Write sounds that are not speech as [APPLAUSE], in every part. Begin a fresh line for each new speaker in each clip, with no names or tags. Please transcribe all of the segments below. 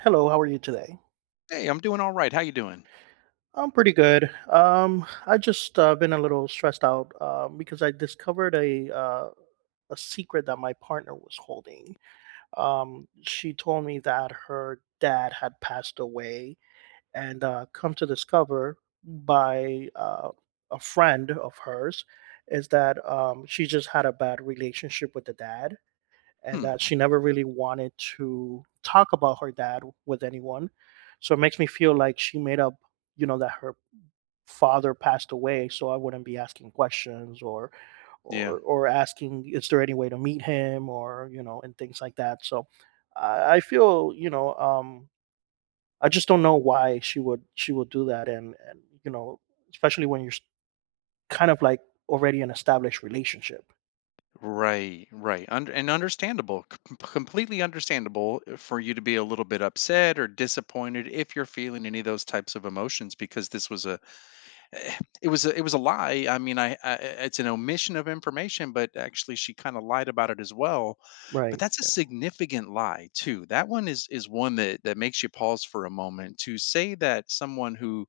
Hello, how are you today?
Hey, I'm doing all right. How you doing?
I'm pretty good. I just been a little stressed out because I discovered a secret that my partner was holding. She told me that her dad had passed away, and come to discover by a friend of hers is that she just had a bad relationship with the dad, and
Hmm.
that she never really wanted to talk about her dad with anyone. So it makes me feel like she made up, that her father passed away, so I wouldn't be asking questions or
Yeah.
or or asking is there any way to meet him or and things like that. So I feel I just don't know why she would do that and especially when you're kind of like already an established relationship.
Right. Right. And understandable. Completely understandable for you to be a little bit upset or disappointed if you're feeling any of those types of emotions because this was a eh, it was a lie. I mean, it's an omission of information, but actually she kind of lied about it as well. But
Right.
that's a significant lie too. That one is one that makes you pause for a moment to say that someone who,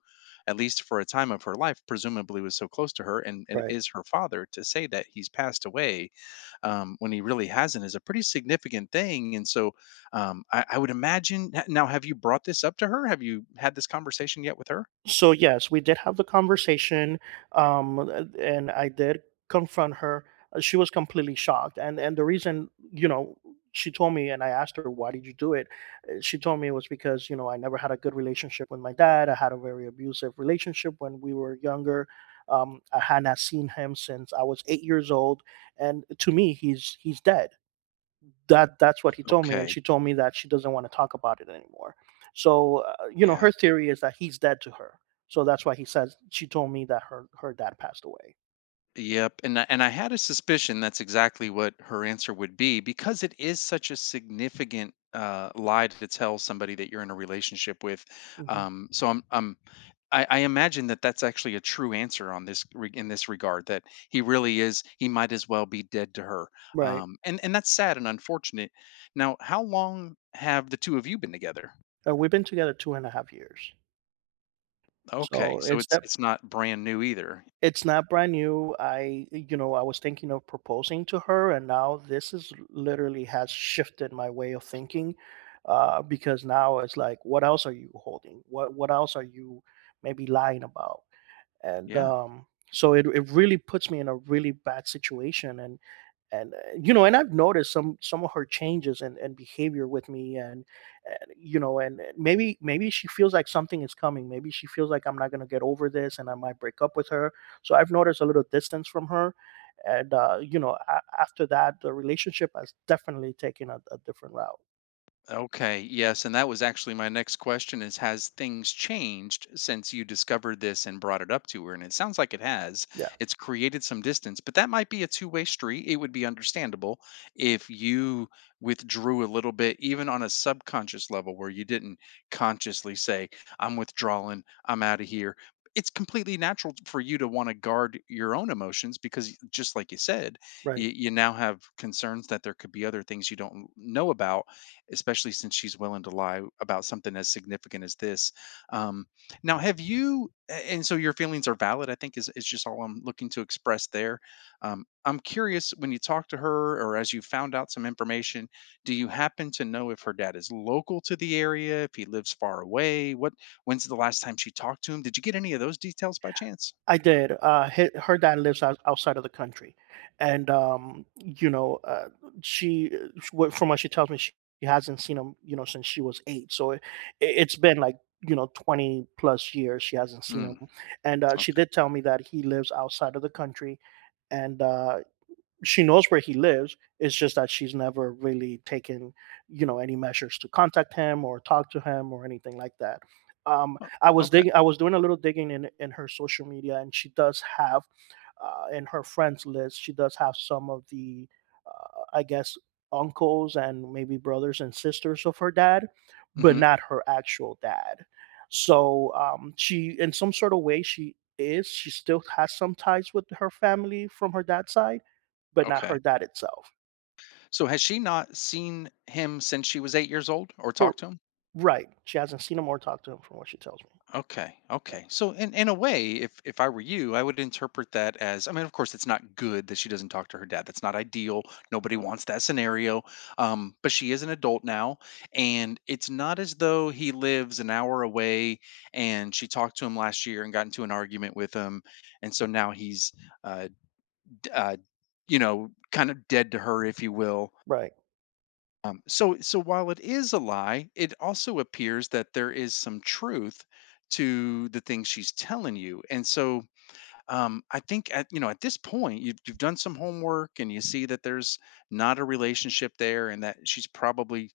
at least for a time of her life, presumably was so close to her and
Right.
is her father, to say that he's passed away when he really hasn't is a pretty significant thing. And so I would imagine. Now, have you brought this up to her? Have you had this conversation yet with her?
So yes, we did have the conversation, and I did confront her. She was completely shocked, and the reason, you know, she told me, and I asked her, "Why did you do it?" She told me it was because you know I never had a good relationship with my dad. I had a very abusive relationship when we were younger. I had not seen him since I was 8 years old, and to me, he's dead. That's what he told me, and
Okay.
she told me that she doesn't wanna talk about it anymore. So, you know,
Yeah.
her theory is that he's dead to her. So that's why he says she told me that her dad passed away.
Yep, and I had a suspicion that's exactly what her answer would be because it is such a significant lie to tell somebody that you're in a relationship with.
Mhm.
Um, so I'm I'm I imagine that that's actually a true answer on this in this regard that he really is he might as well be dead to her.
Right.
And that's sad and unfortunate. Now, how long have the two of you been together?
We've been together 2.5 years.
Okay,
So
so
it's that
it's not brand new either.
it's not brand new. I you know, I was thinking of proposing to her, and now this is literally has shifted my way of thinking, because now it's like, what else are you holding? What else are you maybe lying about? and
Yeah.
um so it really puts me in a really bad situation and you know and I've noticed some of her changes and behavior with me, and, you know and maybe she feels like something is coming, maybe she feels like I'm not going to get over this and I might break up with her. So I've noticed a little distance from her, and you know after that the relationship has definitely taken a different route.
Okay, yes, and that was actually my next question is has things changed since you discovered this and brought it up to her? And it sounds like it has.
Yeah.
It's created some distance, but that might be a two-way street. It would be understandable if you withdrew a little bit, even on a subconscious level where you didn't consciously say, I'm withdrawing, I'm out of here. It's completely natural for you to want to guard your own emotions because, just like you said,
Right.
you now have concerns that there could be other things you don't know about, especially since she's willing to lie about something as significant as this. Um, now, have you? A- And so your feelings are valid. I think is just all I'm looking to express there. I'm curious when you talk to her or as you found out some information, do you happen to know if her dad is local to the area, if he lives far away? What when's the last time she talked to him? Did you get any of those details by chance?
I did. Her dad lives outside of the country, and you know, she from what she tells me, she hasn't seen him, you know, since she was eight. So it's been like you know 20 plus years she hasn't seen him,
Mm,
and she
okay.
did tell me that he lives outside of the country, and she knows where he lives. It's just that she's never really taken, you know, any measures to contact him or talk to him or anything like that.
O-
I was
Okay.
digging. I was doing a little digging in her social media, and she does have in her friends list, she does have some of the, I guess, uncles and maybe brothers and sisters of her dad, but
Hmm.
not her actual dad. So she, in some sort of way, she is. She still has some ties with her family from her dad's side, but not
Okay.
her dad itself.
So has she not seen him since she was 8 years old or
Her,
talked to him?
right. She hasn't seen him or talked to him, from what she tells me.
Okay.
Yeah.
Okay. So in a way, if I were you, I would interpret that as, I mean, of course, it's not good that she doesn't talk to her dad. That's not ideal. Nobody wants that scenario. But she is an adult now, and it's not as though he lives an hour away. And she talked to him last year and got into an argument with him, and so now he's, uh, d- uh, you know, kind of dead to her, if you will.
Right.
So while it is a lie, it also appears that there is some truth to the things she's telling you. And so, I think at you know at this point, you've done some homework and you see that there's not a relationship there, and that she's probably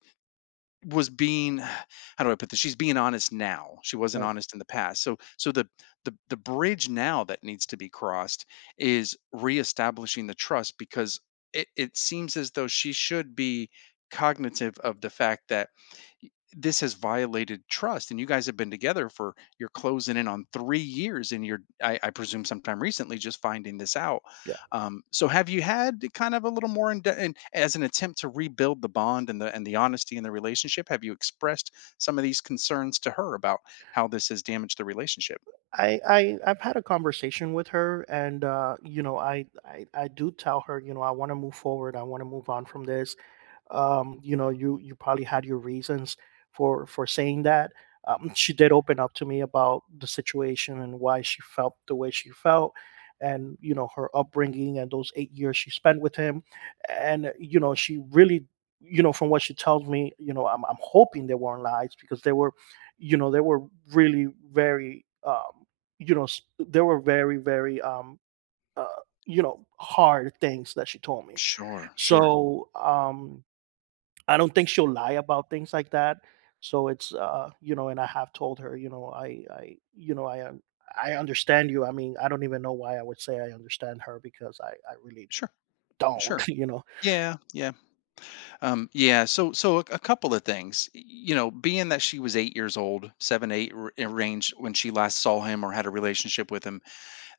was being, how do I put this? She's being honest now. She wasn't
Right.
honest in the past. So the bridge now that needs to be crossed is reestablishing the trust because it seems as though she should be cognitive of the fact that this has violated trust, and you guys have been together for you're closing in on 3 years and I presume sometime recently just finding this out. So have you had kind of a little more in as an attempt to rebuild the bond and the honesty in the relationship, have you expressed some of these concerns to her about how this has damaged the relationship?
I've had a conversation with her, and you know, I do tell her, you know, I want to move forward. I want to move on from this. You know, you probably had your reasons for saying that. She did open up to me about the situation and why she felt the way she felt, and you know her upbringing and those 8 years she spent with him, and you know she really, you know, from what she tells me, I'm hoping they weren't lies because they were, you know, they were really very, you know, they were very very, uh, you know, hard things that she told me.
sure sure
So. I don't think she'll lie about things like that. So it's you know, and I have told her, you know, I understand you. I mean, I don't even know why I would say I understand her because I really
sure
don't,
sure
[LAUGHS] you know.
Yeah. Yeah, so so a couple of things. You know, being that she was 8 years old, seven, eight range when she last saw him or had a relationship with him,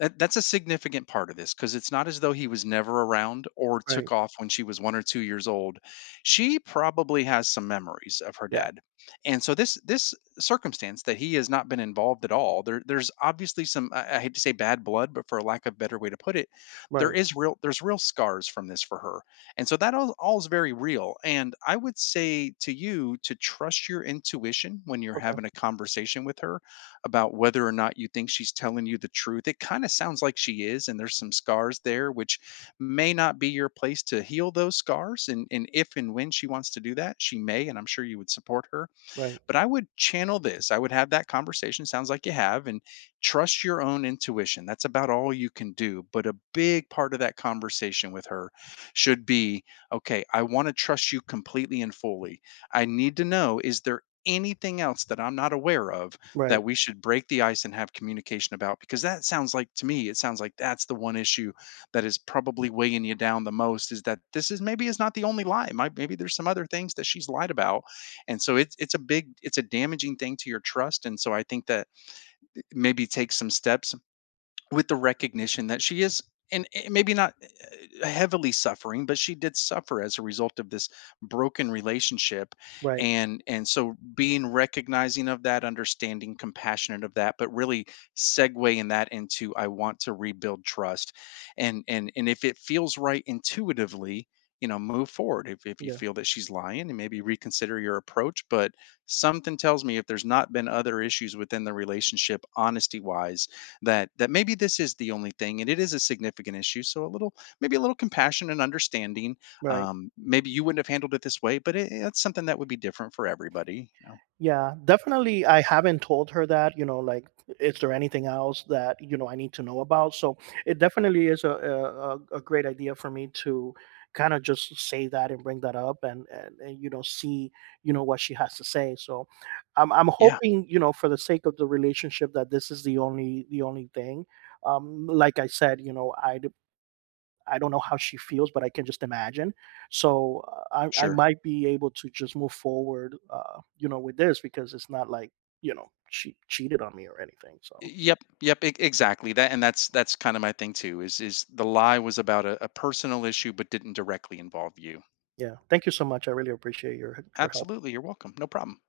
that that's a significant part of this, because it's not as though he was never around or
Right.
took off when she was 1 or 2 years old. She probably has some memories of her
Yeah.
dad. And so this circumstance that he has not been involved at all, there's obviously some, I hate to say bad blood, but for a lack of better way to put it, there
Right.
is real there's real scars from this for her. And so that all is very real. And I would say to you to trust your intuition when you're
Okay.
having a conversation with her about whether or not you think she's telling you the truth. It kind of sounds like she is, and there's some scars there, which may not be your place to heal those scars. And if and when she wants to do that, she may, and I'm sure you would support her.
Right.
But I would channel this. I would have that conversation, sounds like you have, and trust your own intuition. That's about all you can do. But a big part of that conversation with her should be, okay, I want to trust you completely and fully. I need to know, is there anything else that I'm not aware of
Right.
that we should break the ice and have communication about? Because that sounds like, to me, it sounds like that's the one issue that is probably weighing you down the most, is that this is maybe is not the only lie. Maybe there's some other things that she's lied about, and so it's a damaging thing to your trust, and so I think that maybe take some steps with the recognition that she is, and maybe not heavily suffering, but she did suffer as a result of this broken relationship,
Right.
and so being recognizing of that, understanding, compassionate of that, but really segueing that into, I want to rebuild trust, and if it feels right intuitively, you know, move forward. If you
Yeah.
feel that she's lying, and maybe reconsider your approach, but something tells me if there's not been other issues within the relationship honesty wise, that maybe this is the only thing, and it is a significant issue, so a little maybe a little compassion and understanding.
Right.
Maybe you wouldn't have handled it this way, but it's something that would be different for everybody. You know?
Yeah, definitely. I haven't told her that, you know, like, is there anything else that, you know, I need to know about? So it definitely is a great idea for me to kind of just say that and bring that up and, you know, see, you know, what she has to say. So I'm
Yeah,
hoping, you know, for the sake of the relationship that this is the only thing. Like I said, you know, I don't know how she feels, but I can just imagine. So uh, I
sure.
might be able to just move forward, you know, with this because it's not like you know she cheated on me or anything. So
Yep, yep, exactly. That and that's kind of my thing too. Is the lie was about a personal issue, but didn't directly involve you.
yeah, thank you so much. I really appreciate your help.
Absolutely, you're welcome. No problem.